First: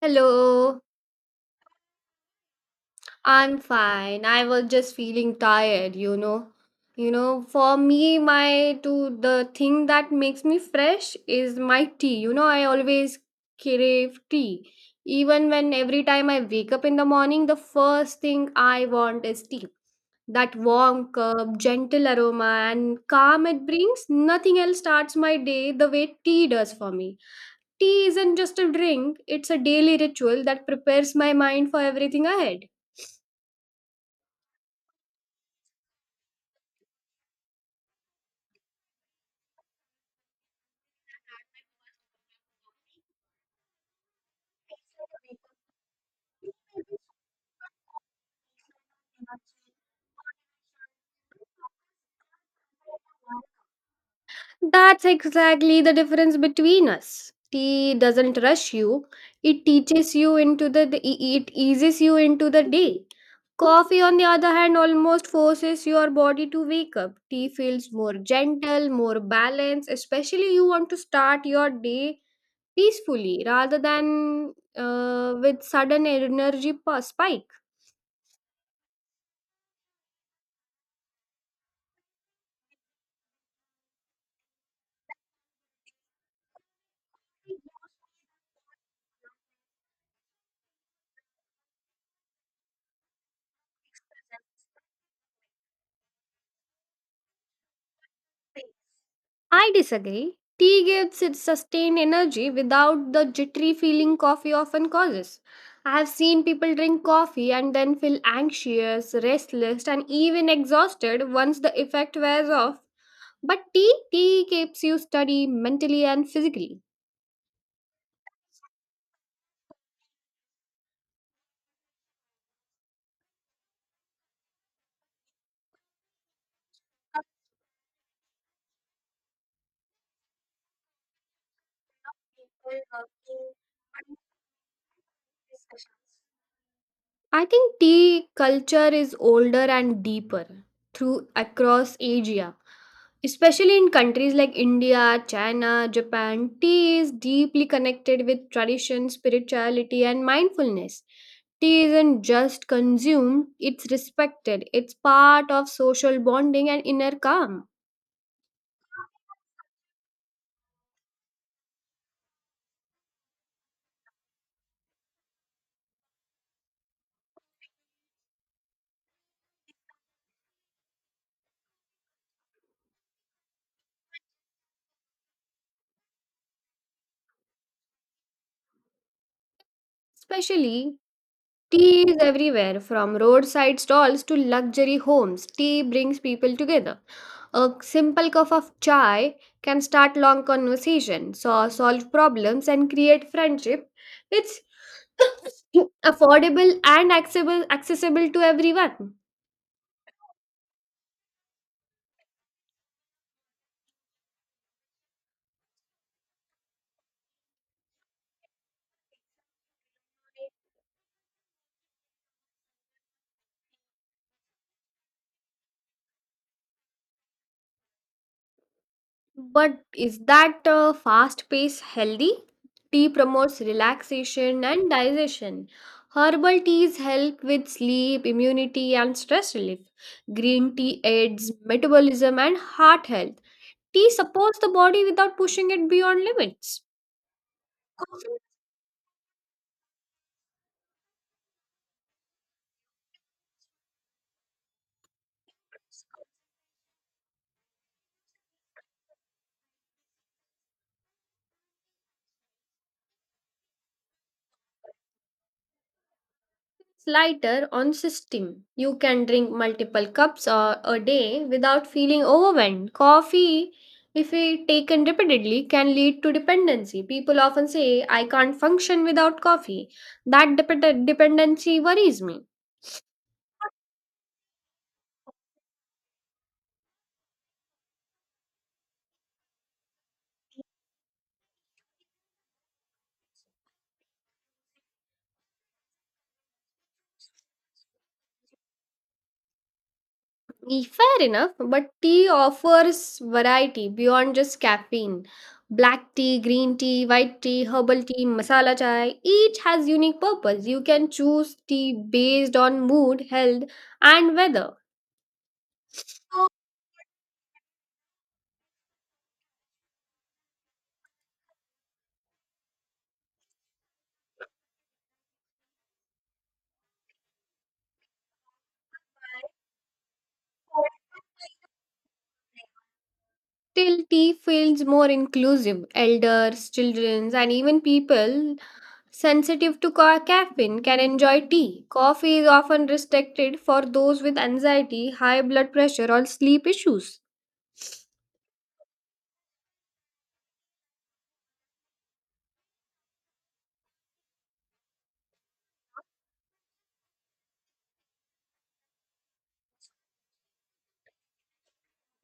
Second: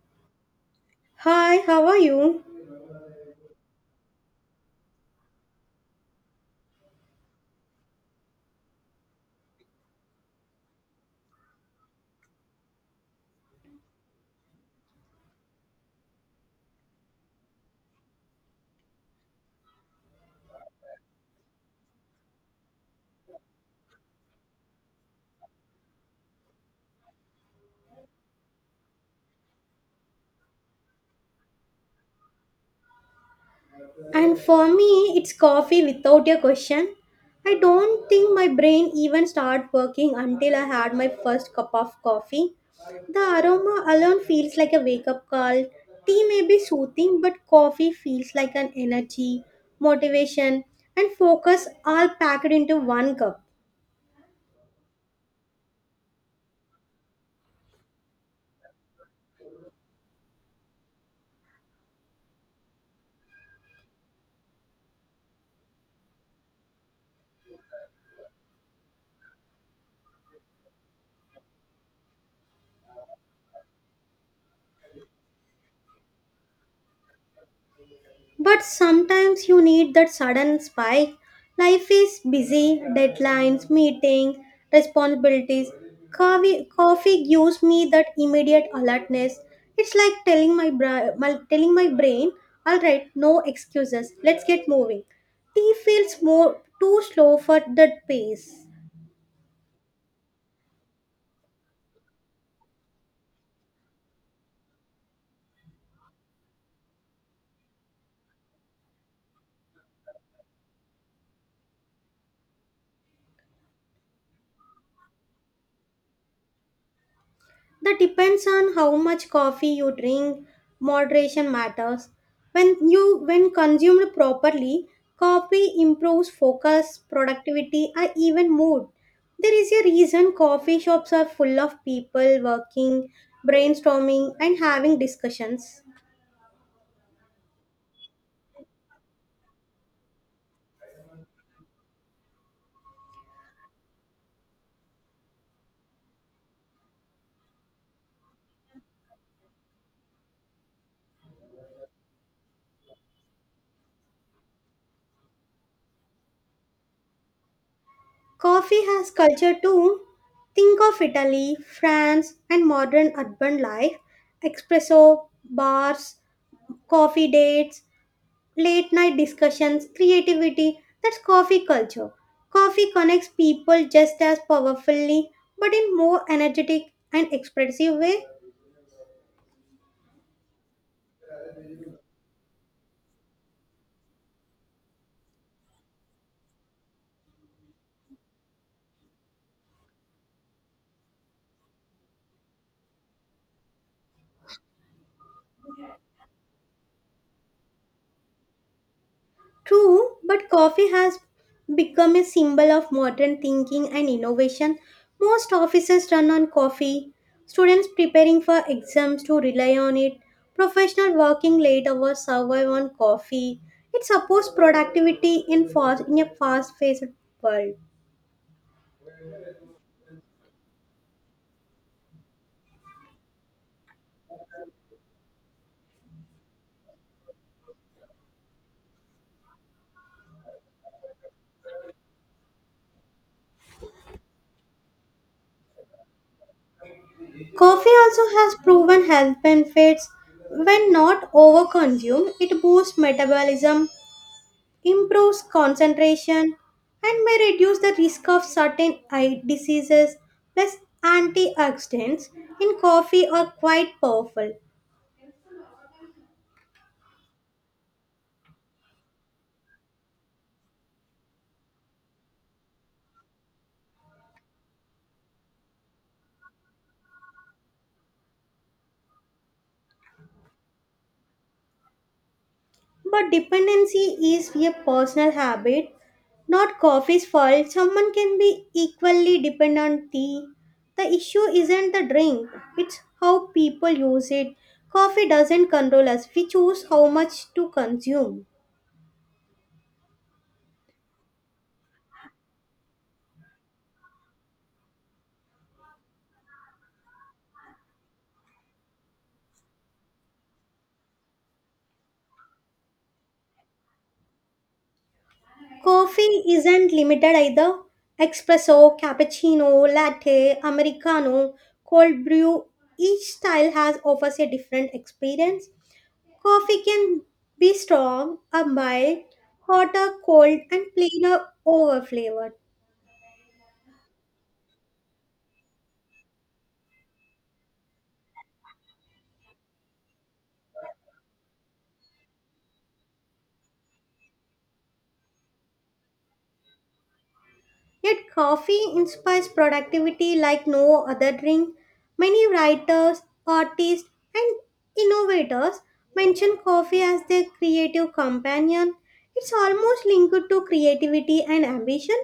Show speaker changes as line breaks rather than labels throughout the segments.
Hello,
Hi, how are you?
I'm fine. I was just feeling tired. For me, my to the thing that makes me fresh is my tea. I always crave tea. Even when every time I wake up in the morning, the first thing I want is tea. That warm cup, gentle aroma, and calm it brings, nothing else starts my day the way tea does for me. Tea isn't just a drink, it's a daily ritual that prepares my mind for everything ahead.
And for me, it's coffee without a question. I don't think my brain even started working until I had my first cup of coffee. The aroma alone feels like a wake up call. Tea may be soothing, but coffee feels like an energy, motivation, and focus all packed into one cup.
That's exactly the difference between us. Tea doesn't rush you. It teaches you into the- e- e, it eases you into the day. Coffee on the other hand almost forces your body to wake up. Tea feels more gentle, more balanced, especially you want to start your day peacefully rather than with sudden energy spike.
But sometimes you need that sudden spike. Life is busy, deadlines, meeting, responsibilities. Coffee gives me that immediate alertness. It's like telling telling my brain, all right, no excuses, let's get moving. Tea feels more too slow for that pace.
I disagree. Tea gives its sustained energy without the jittery feeling coffee often causes. I have seen people drink coffee and then feel anxious, restless, and even exhausted once the effect wears off. But tea keeps you steady mentally and physically.
That depends on how much coffee you drink. Moderation matters. When consumed properly, coffee improves focus, productivity, and even mood. There is a reason coffee shops are full of people working, brainstorming, and having discussions.
I think tea culture is older and deeper through across Asia. Especially in countries like India, China, Japan, tea is deeply connected with tradition, spirituality, and mindfulness. Tea isn't just consumed, it's respected. It's part of social bonding and inner calm.
Coffee has culture too. Think of Italy, France, and modern urban life. Espresso, bars, coffee dates, late night discussions, creativity. That's coffee culture. Coffee connects people just as powerfully, but in more energetic and expressive way.
Especially, tea is everywhere from roadside stalls to luxury homes. Tea brings people together. A simple cup of chai can start long conversations, so solve problems, and create friendship. It's affordable and accessible to everyone.
True, but coffee has become a symbol of modern thinking and innovation. Most offices run on coffee. Students preparing for exams to rely on it. Professional working late hours survive on coffee. It supports productivity in a fast-paced world.
But is that fast pace healthy? Tea promotes relaxation and digestion. Herbal teas help with sleep, immunity, and stress relief. Green tea aids metabolism and heart health. Tea supports the body without pushing it beyond limits.
Coffee also has proven health benefits. When not overconsumed, it boosts metabolism, improves concentration, and may reduce the risk of certain eye diseases. Plus, antioxidants in coffee are quite powerful.
Lighter on system. You can drink multiple cups or a day without feeling overwhelmed. Coffee, if we taken repeatedly, can lead to dependency. People often say, I can't function without coffee. That dependency worries me.
But dependency is a personal habit, not coffee's fault. Someone can be equally dependent on tea. The issue isn't the drink, it's how people use it. Coffee doesn't control us, we choose how much to consume.
Fair enough, but tea offers variety beyond just caffeine. Black tea, green tea, white tea, herbal tea, masala chai, each has unique purpose. You can choose tea based on mood, health, and weather.
Coffee
So,
isn't limited either. Espresso, cappuccino, latte, americano, cold brew, each style has offers a different experience. Coffee can be strong or mild, hot or cold, and plain or over flavored.
fertility feels more inclusive. Elders, children, and even people sensitive to caffeine can enjoy tea. Coffee is often restricted for those with anxiety, high blood pressure, or sleep issues.
Yet, coffee inspires productivity like no other drink. Many writers, artists, and innovators mention coffee as their creative companion. It's almost linked to creativity and ambition.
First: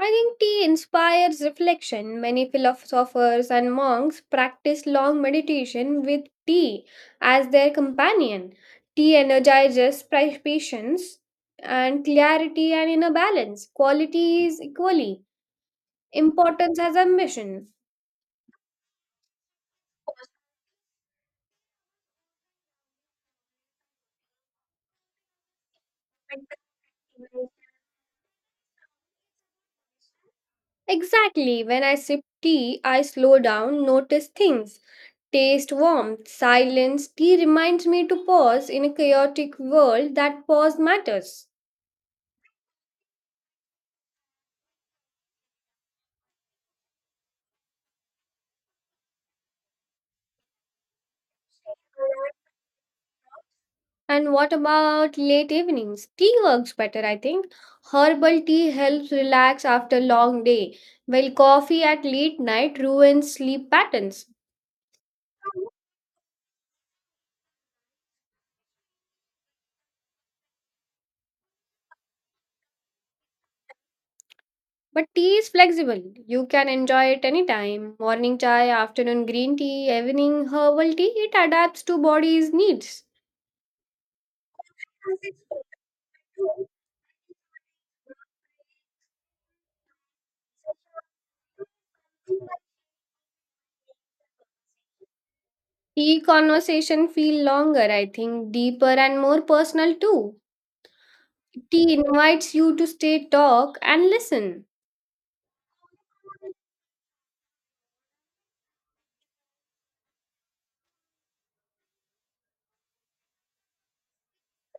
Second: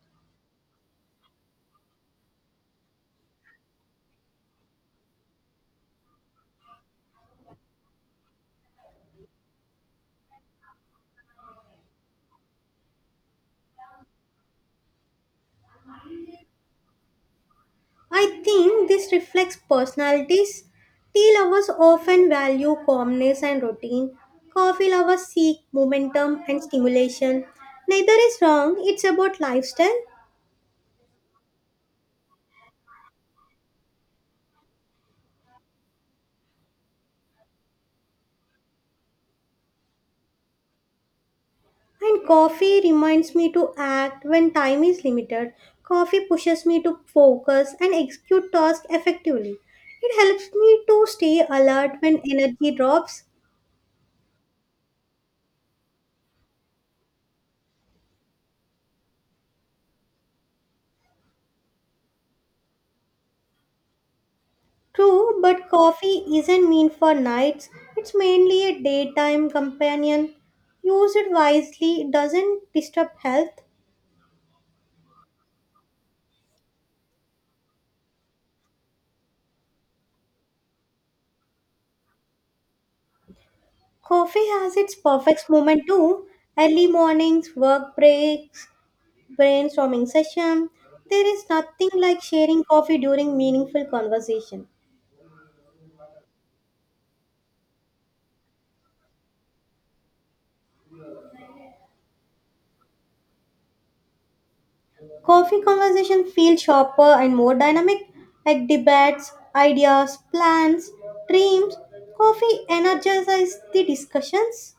I think tea inspires reflection. Many philosophers and monks practice long meditation with tea as their companion. Tea energizes patience and clarity and inner balance. Quality is equally. Importance as ambition.
I think this reflects personalities. Tea lovers often value calmness and routine. Coffee lovers seek momentum and stimulation. Neither is wrong, it's about lifestyle.
Exactly. When I sip tea, I slow down, notice things, taste warmth, silence. Tea reminds me to pause in a chaotic world that pause matters.
And coffee reminds me to act when time is limited. Coffee pushes me to focus and execute tasks effectively. It helps me to stay alert when energy drops.
And what about late evenings? Tea works better, I think. Herbal tea helps relax after long day, while coffee at late night ruins sleep patterns.
True, but coffee isn't meant for nights. It's mainly a daytime companion. Use it wisely, it doesn't disturb health.
But tea is flexible. You can enjoy it anytime. Morning chai, afternoon green tea, evening herbal tea, it adapts to body's needs.
Coffee has its perfect moment too. Early mornings, work breaks, brainstorming session. There is nothing like sharing coffee during meaningful conversation.
Tea conversation feel longer, I think, deeper and more personal too. Tea invites you to stay talk and listen.
Coffee conversation feel sharper and more dynamic, like debates, ideas, plans, dreams. Coffee energizes the discussions.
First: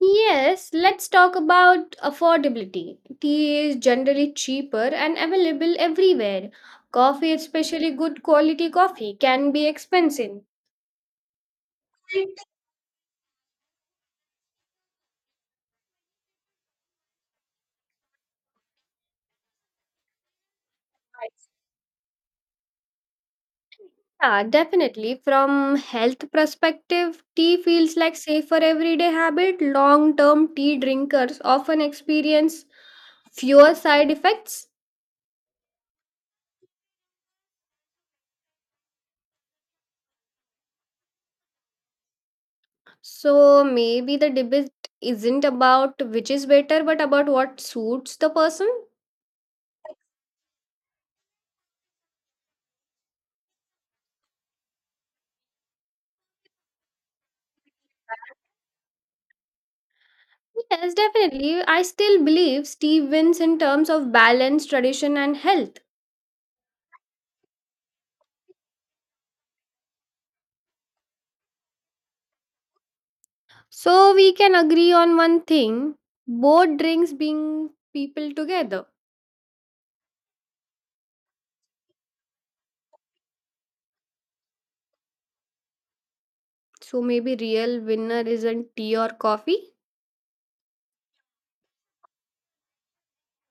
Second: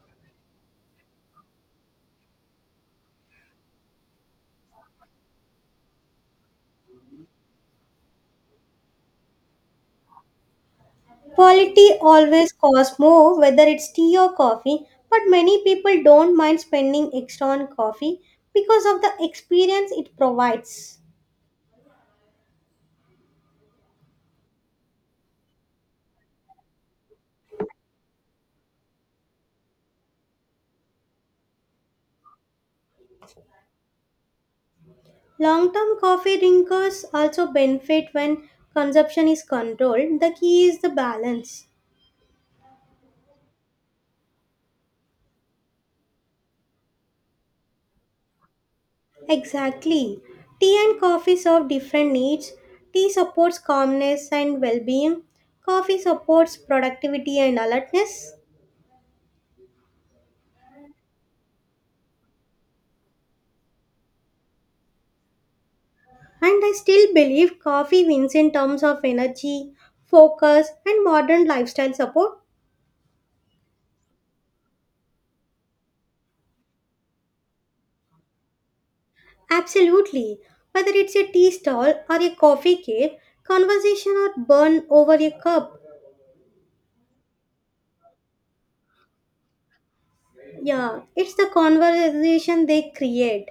Yes, let's talk about affordability. Tea is generally cheaper and available everywhere. Coffee, especially good quality coffee, can be expensive.
Quality always costs more, whether it's tea or coffee, but many people don't mind spending extra on coffee because of the experience it provides.
Yeah, definitely. From health perspective, tea feels like safer everyday habit. Long-term tea drinkers often experience fewer side effects.
Long term coffee drinkers also benefit when consumption is controlled. The key is the balance.
So maybe the debate isn't about which is better, but about what suits the person.
Exactly. Tea and coffee serve different needs. Tea supports calmness and well being, coffee supports productivity and alertness.
Yes, definitely. I still believe Steve wins in terms of balance, tradition, and health.
And I still believe coffee wins in terms of energy, focus, and modern lifestyle support.
So we can agree on one thing both drinks bring people together.
Absolutely. Whether it's a tea stall or a coffee cave, conversation or burn over a cup.
So maybe real winner isn't tea or coffee.
Yeah, it's the conversation they create.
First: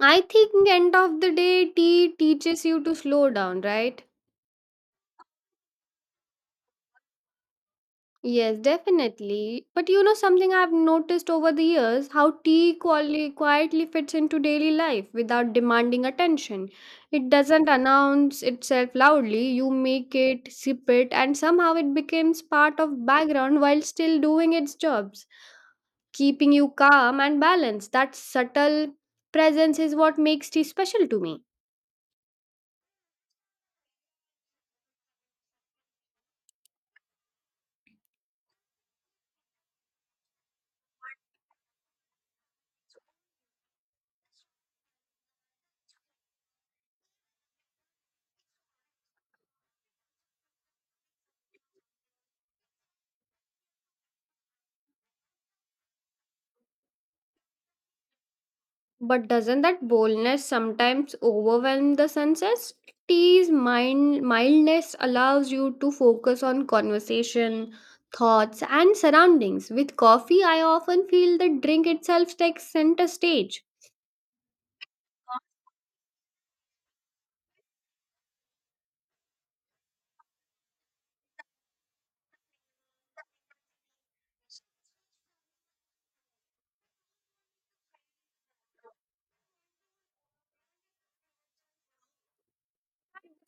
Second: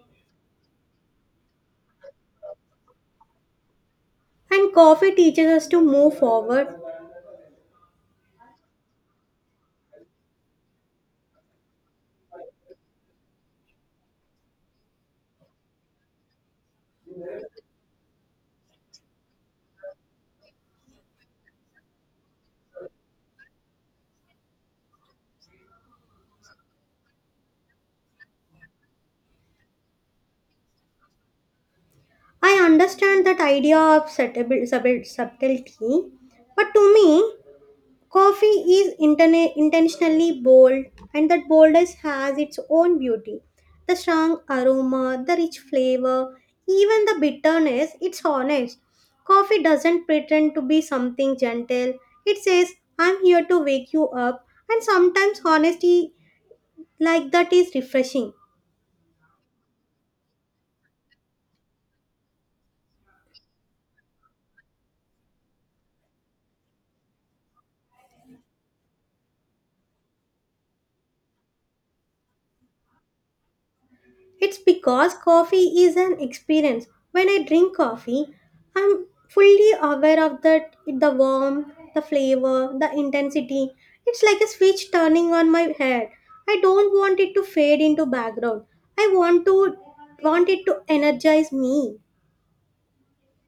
I think end of the day tea teaches you to slow down, right?
And coffee teaches us to move forward.
Yes, definitely. But you know something I've noticed over the years how tea quietly fits into daily life without demanding attention. It doesn't announce itself loudly, you make it, sip it, and somehow it becomes part of background while still doing its jobs, keeping you calm and balanced. That subtle presence is what makes tea special to me.
I understand that idea of subtlety, but to me, coffee is intentionally bold, and that boldness has its own beauty. The strong aroma, the rich flavor, even the bitterness, it's honest. Coffee doesn't pretend to be something gentle. It says, I'm here to wake you up, and sometimes honesty like that is refreshing.
But doesn't that boldness sometimes overwhelm the senses? Sensitivity? Mind mildness allows you to focus on conversation, thoughts, and surroundings. With coffee, I often feel the drink itself takes center stage.
It's because coffee is an experience. When I drink coffee, I'm fully aware of that the warmth, the flavor, the intensity. It's like a switch turning on my head. I don't want it to fade into background. I want to want it to energize me.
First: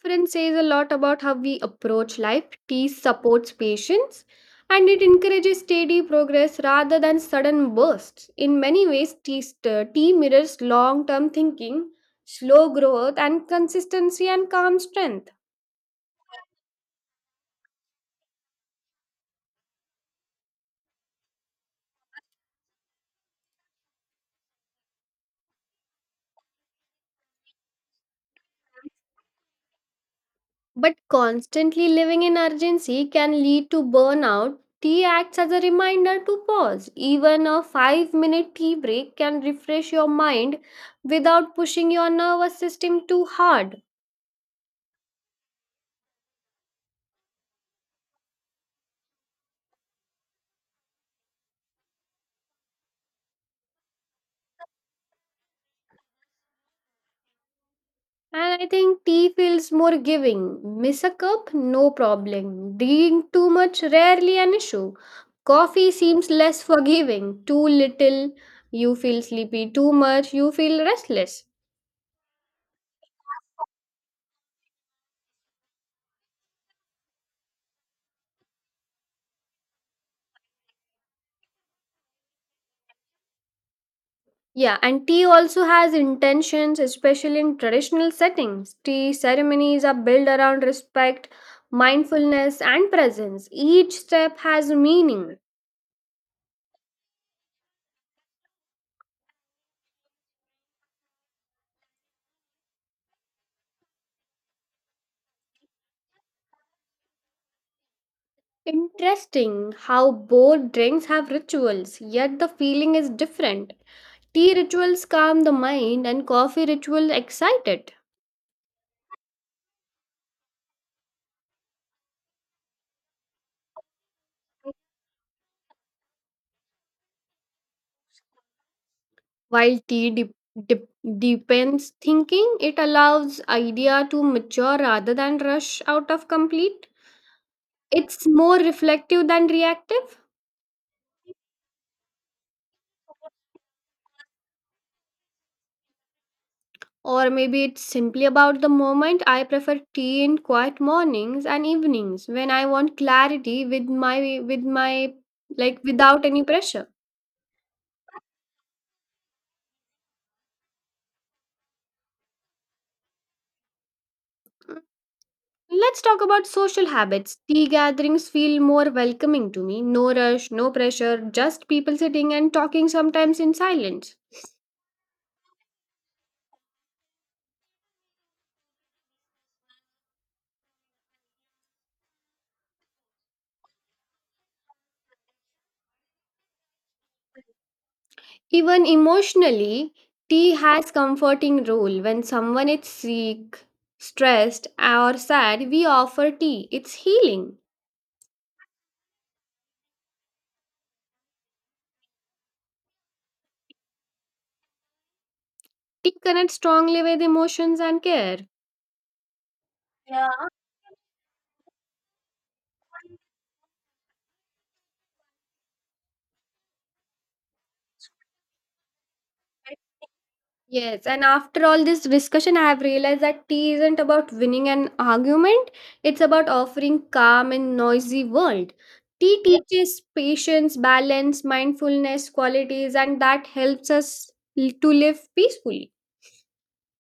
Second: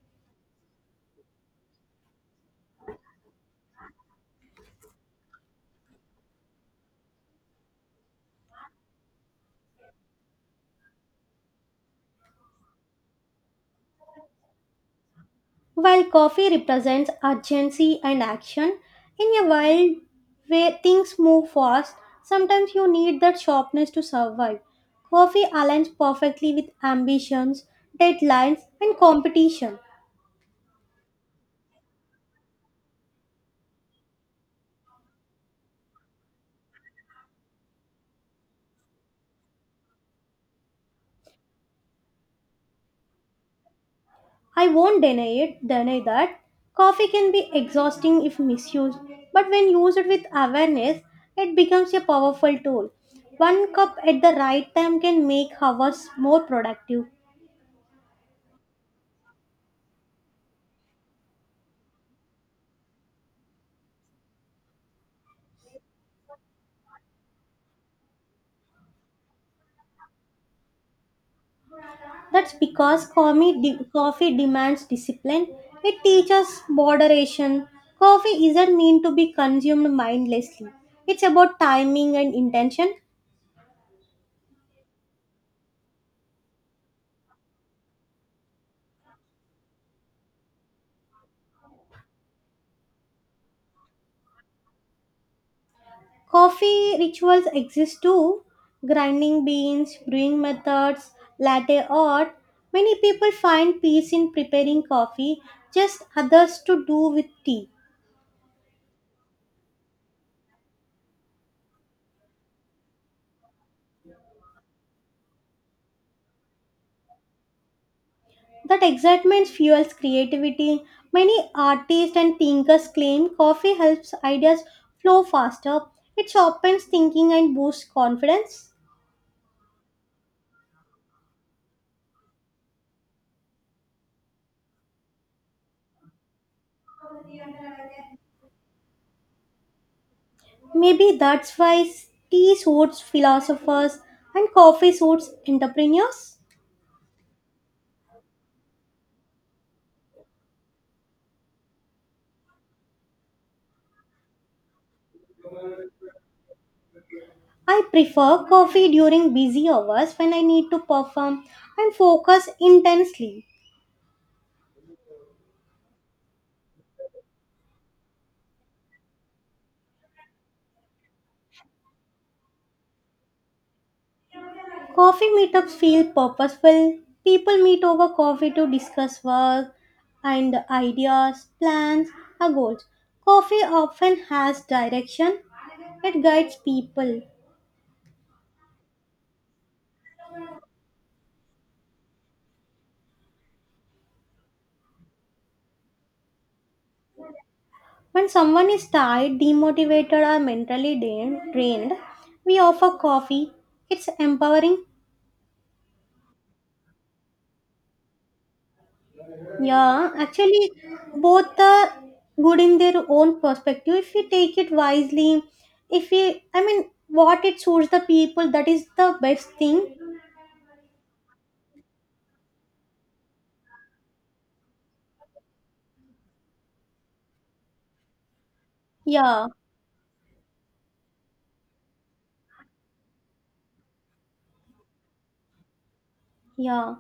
Friends says a lot about how we approach life. Peace supports patience and it encourages steady progress rather than sudden bursts. In many ways, tea mirrors long term thinking, slow growth, and consistency and calm strength.
While coffee represents urgency and action, in a world where things move fast, sometimes you need that sharpness to survive. Coffee aligns perfectly with ambitions, deadlines, and competition.
But constantly living in urgency can lead to burnout. Tea acts as a reminder to pause. Even a 5-minute tea break can refresh your mind without pushing your nervous system too hard.
I won't deny it, deny that. Coffee can be exhausting if misused, but when used with awareness, it becomes a powerful tool. One cup at the right time can make hours more productive.
And I think tea feels more giving. Miss a cup? No problem. Drink too much? Rarely an issue. Coffee seems less forgiving. Too little, you feel sleepy. Too much, you feel restless.
That's because coffee demands discipline. It teaches moderation. Coffee isn't meant to be consumed mindlessly. It's about timing and intention.
Yeah, and tea also has intentions, especially in traditional settings. Tea ceremonies are built around respect, mindfulness, and presence. Each step has meaning.
Coffee rituals exist too. Grinding beans, brewing methods, latte art. Many people find peace in preparing coffee, just others to do with tea.
Interesting how both drinks have rituals, yet the feeling is different. Tea rituals calm the mind and coffee ritual excite it.
That excitement fuels creativity. Many artists and thinkers claim coffee helps ideas flow faster. It sharpens thinking and boosts confidence.
While tea deepens thinking, it allows idea to mature rather than rush out of complete. It's more reflective than reactive.
Maybe that's why tea suits philosophers and coffee suits entrepreneurs.
Or maybe it's simply about the moment. I prefer tea in quiet mornings and evenings when I want clarity with my like without any pressure.
I prefer coffee during busy hours when I need to perform and focus intensely.
Let's talk about social habits. Tea gatherings feel more welcoming to me. No rush, no pressure, just people sitting and talking sometimes in silence.
Coffee meetups feel purposeful. People meet over coffee to discuss work and ideas, plans, or goals. Coffee often has direction, it guides people.
Even emotionally, tea has comforting role. When someone is sick, stressed, or sad, we offer tea. It's healing.
When someone is tired, demotivated, or mentally drained, we offer coffee. It's empowering.
Tea connects strongly with emotions and care.
Yeah, actually, both are good in their own perspective. If we take it wisely, if we, I mean, what it suits the people, that is the best thing.
Yes, and after all this discussion, I have realized that tea isn't about winning an argument, it's about offering calm in noisy world. Tea,
Yeah,
yeah, teaches patience, balance, mindfulness, qualities, and that helps us to live peacefully.
yeah.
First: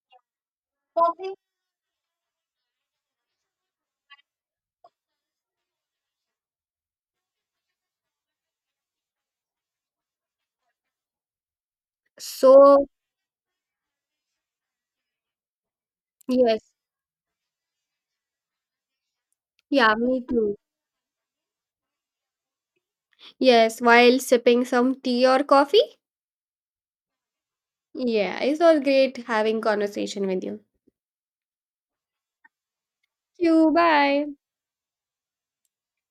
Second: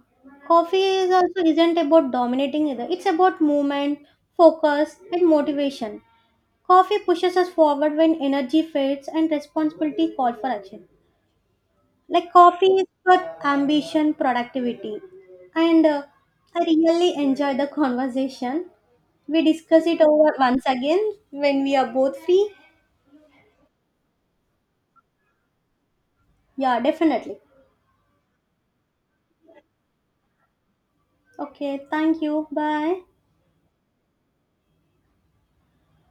Coffee is
Okay.
also isn't about dominating either. It's about movement, focus, and motivation. Coffee pushes us forward when energy fades and responsibility call for action. Like coffee is
So,
for ambition productivity and
yes,
I really enjoyed the conversation. We discuss
yeah,
it
me
over
too.
once again when we are both free.
Yes, while sipping some tea or coffee.
Yeah, definitely.
Yeah, it was great having conversation with you.
Okay, thank you, bye.
You, bye.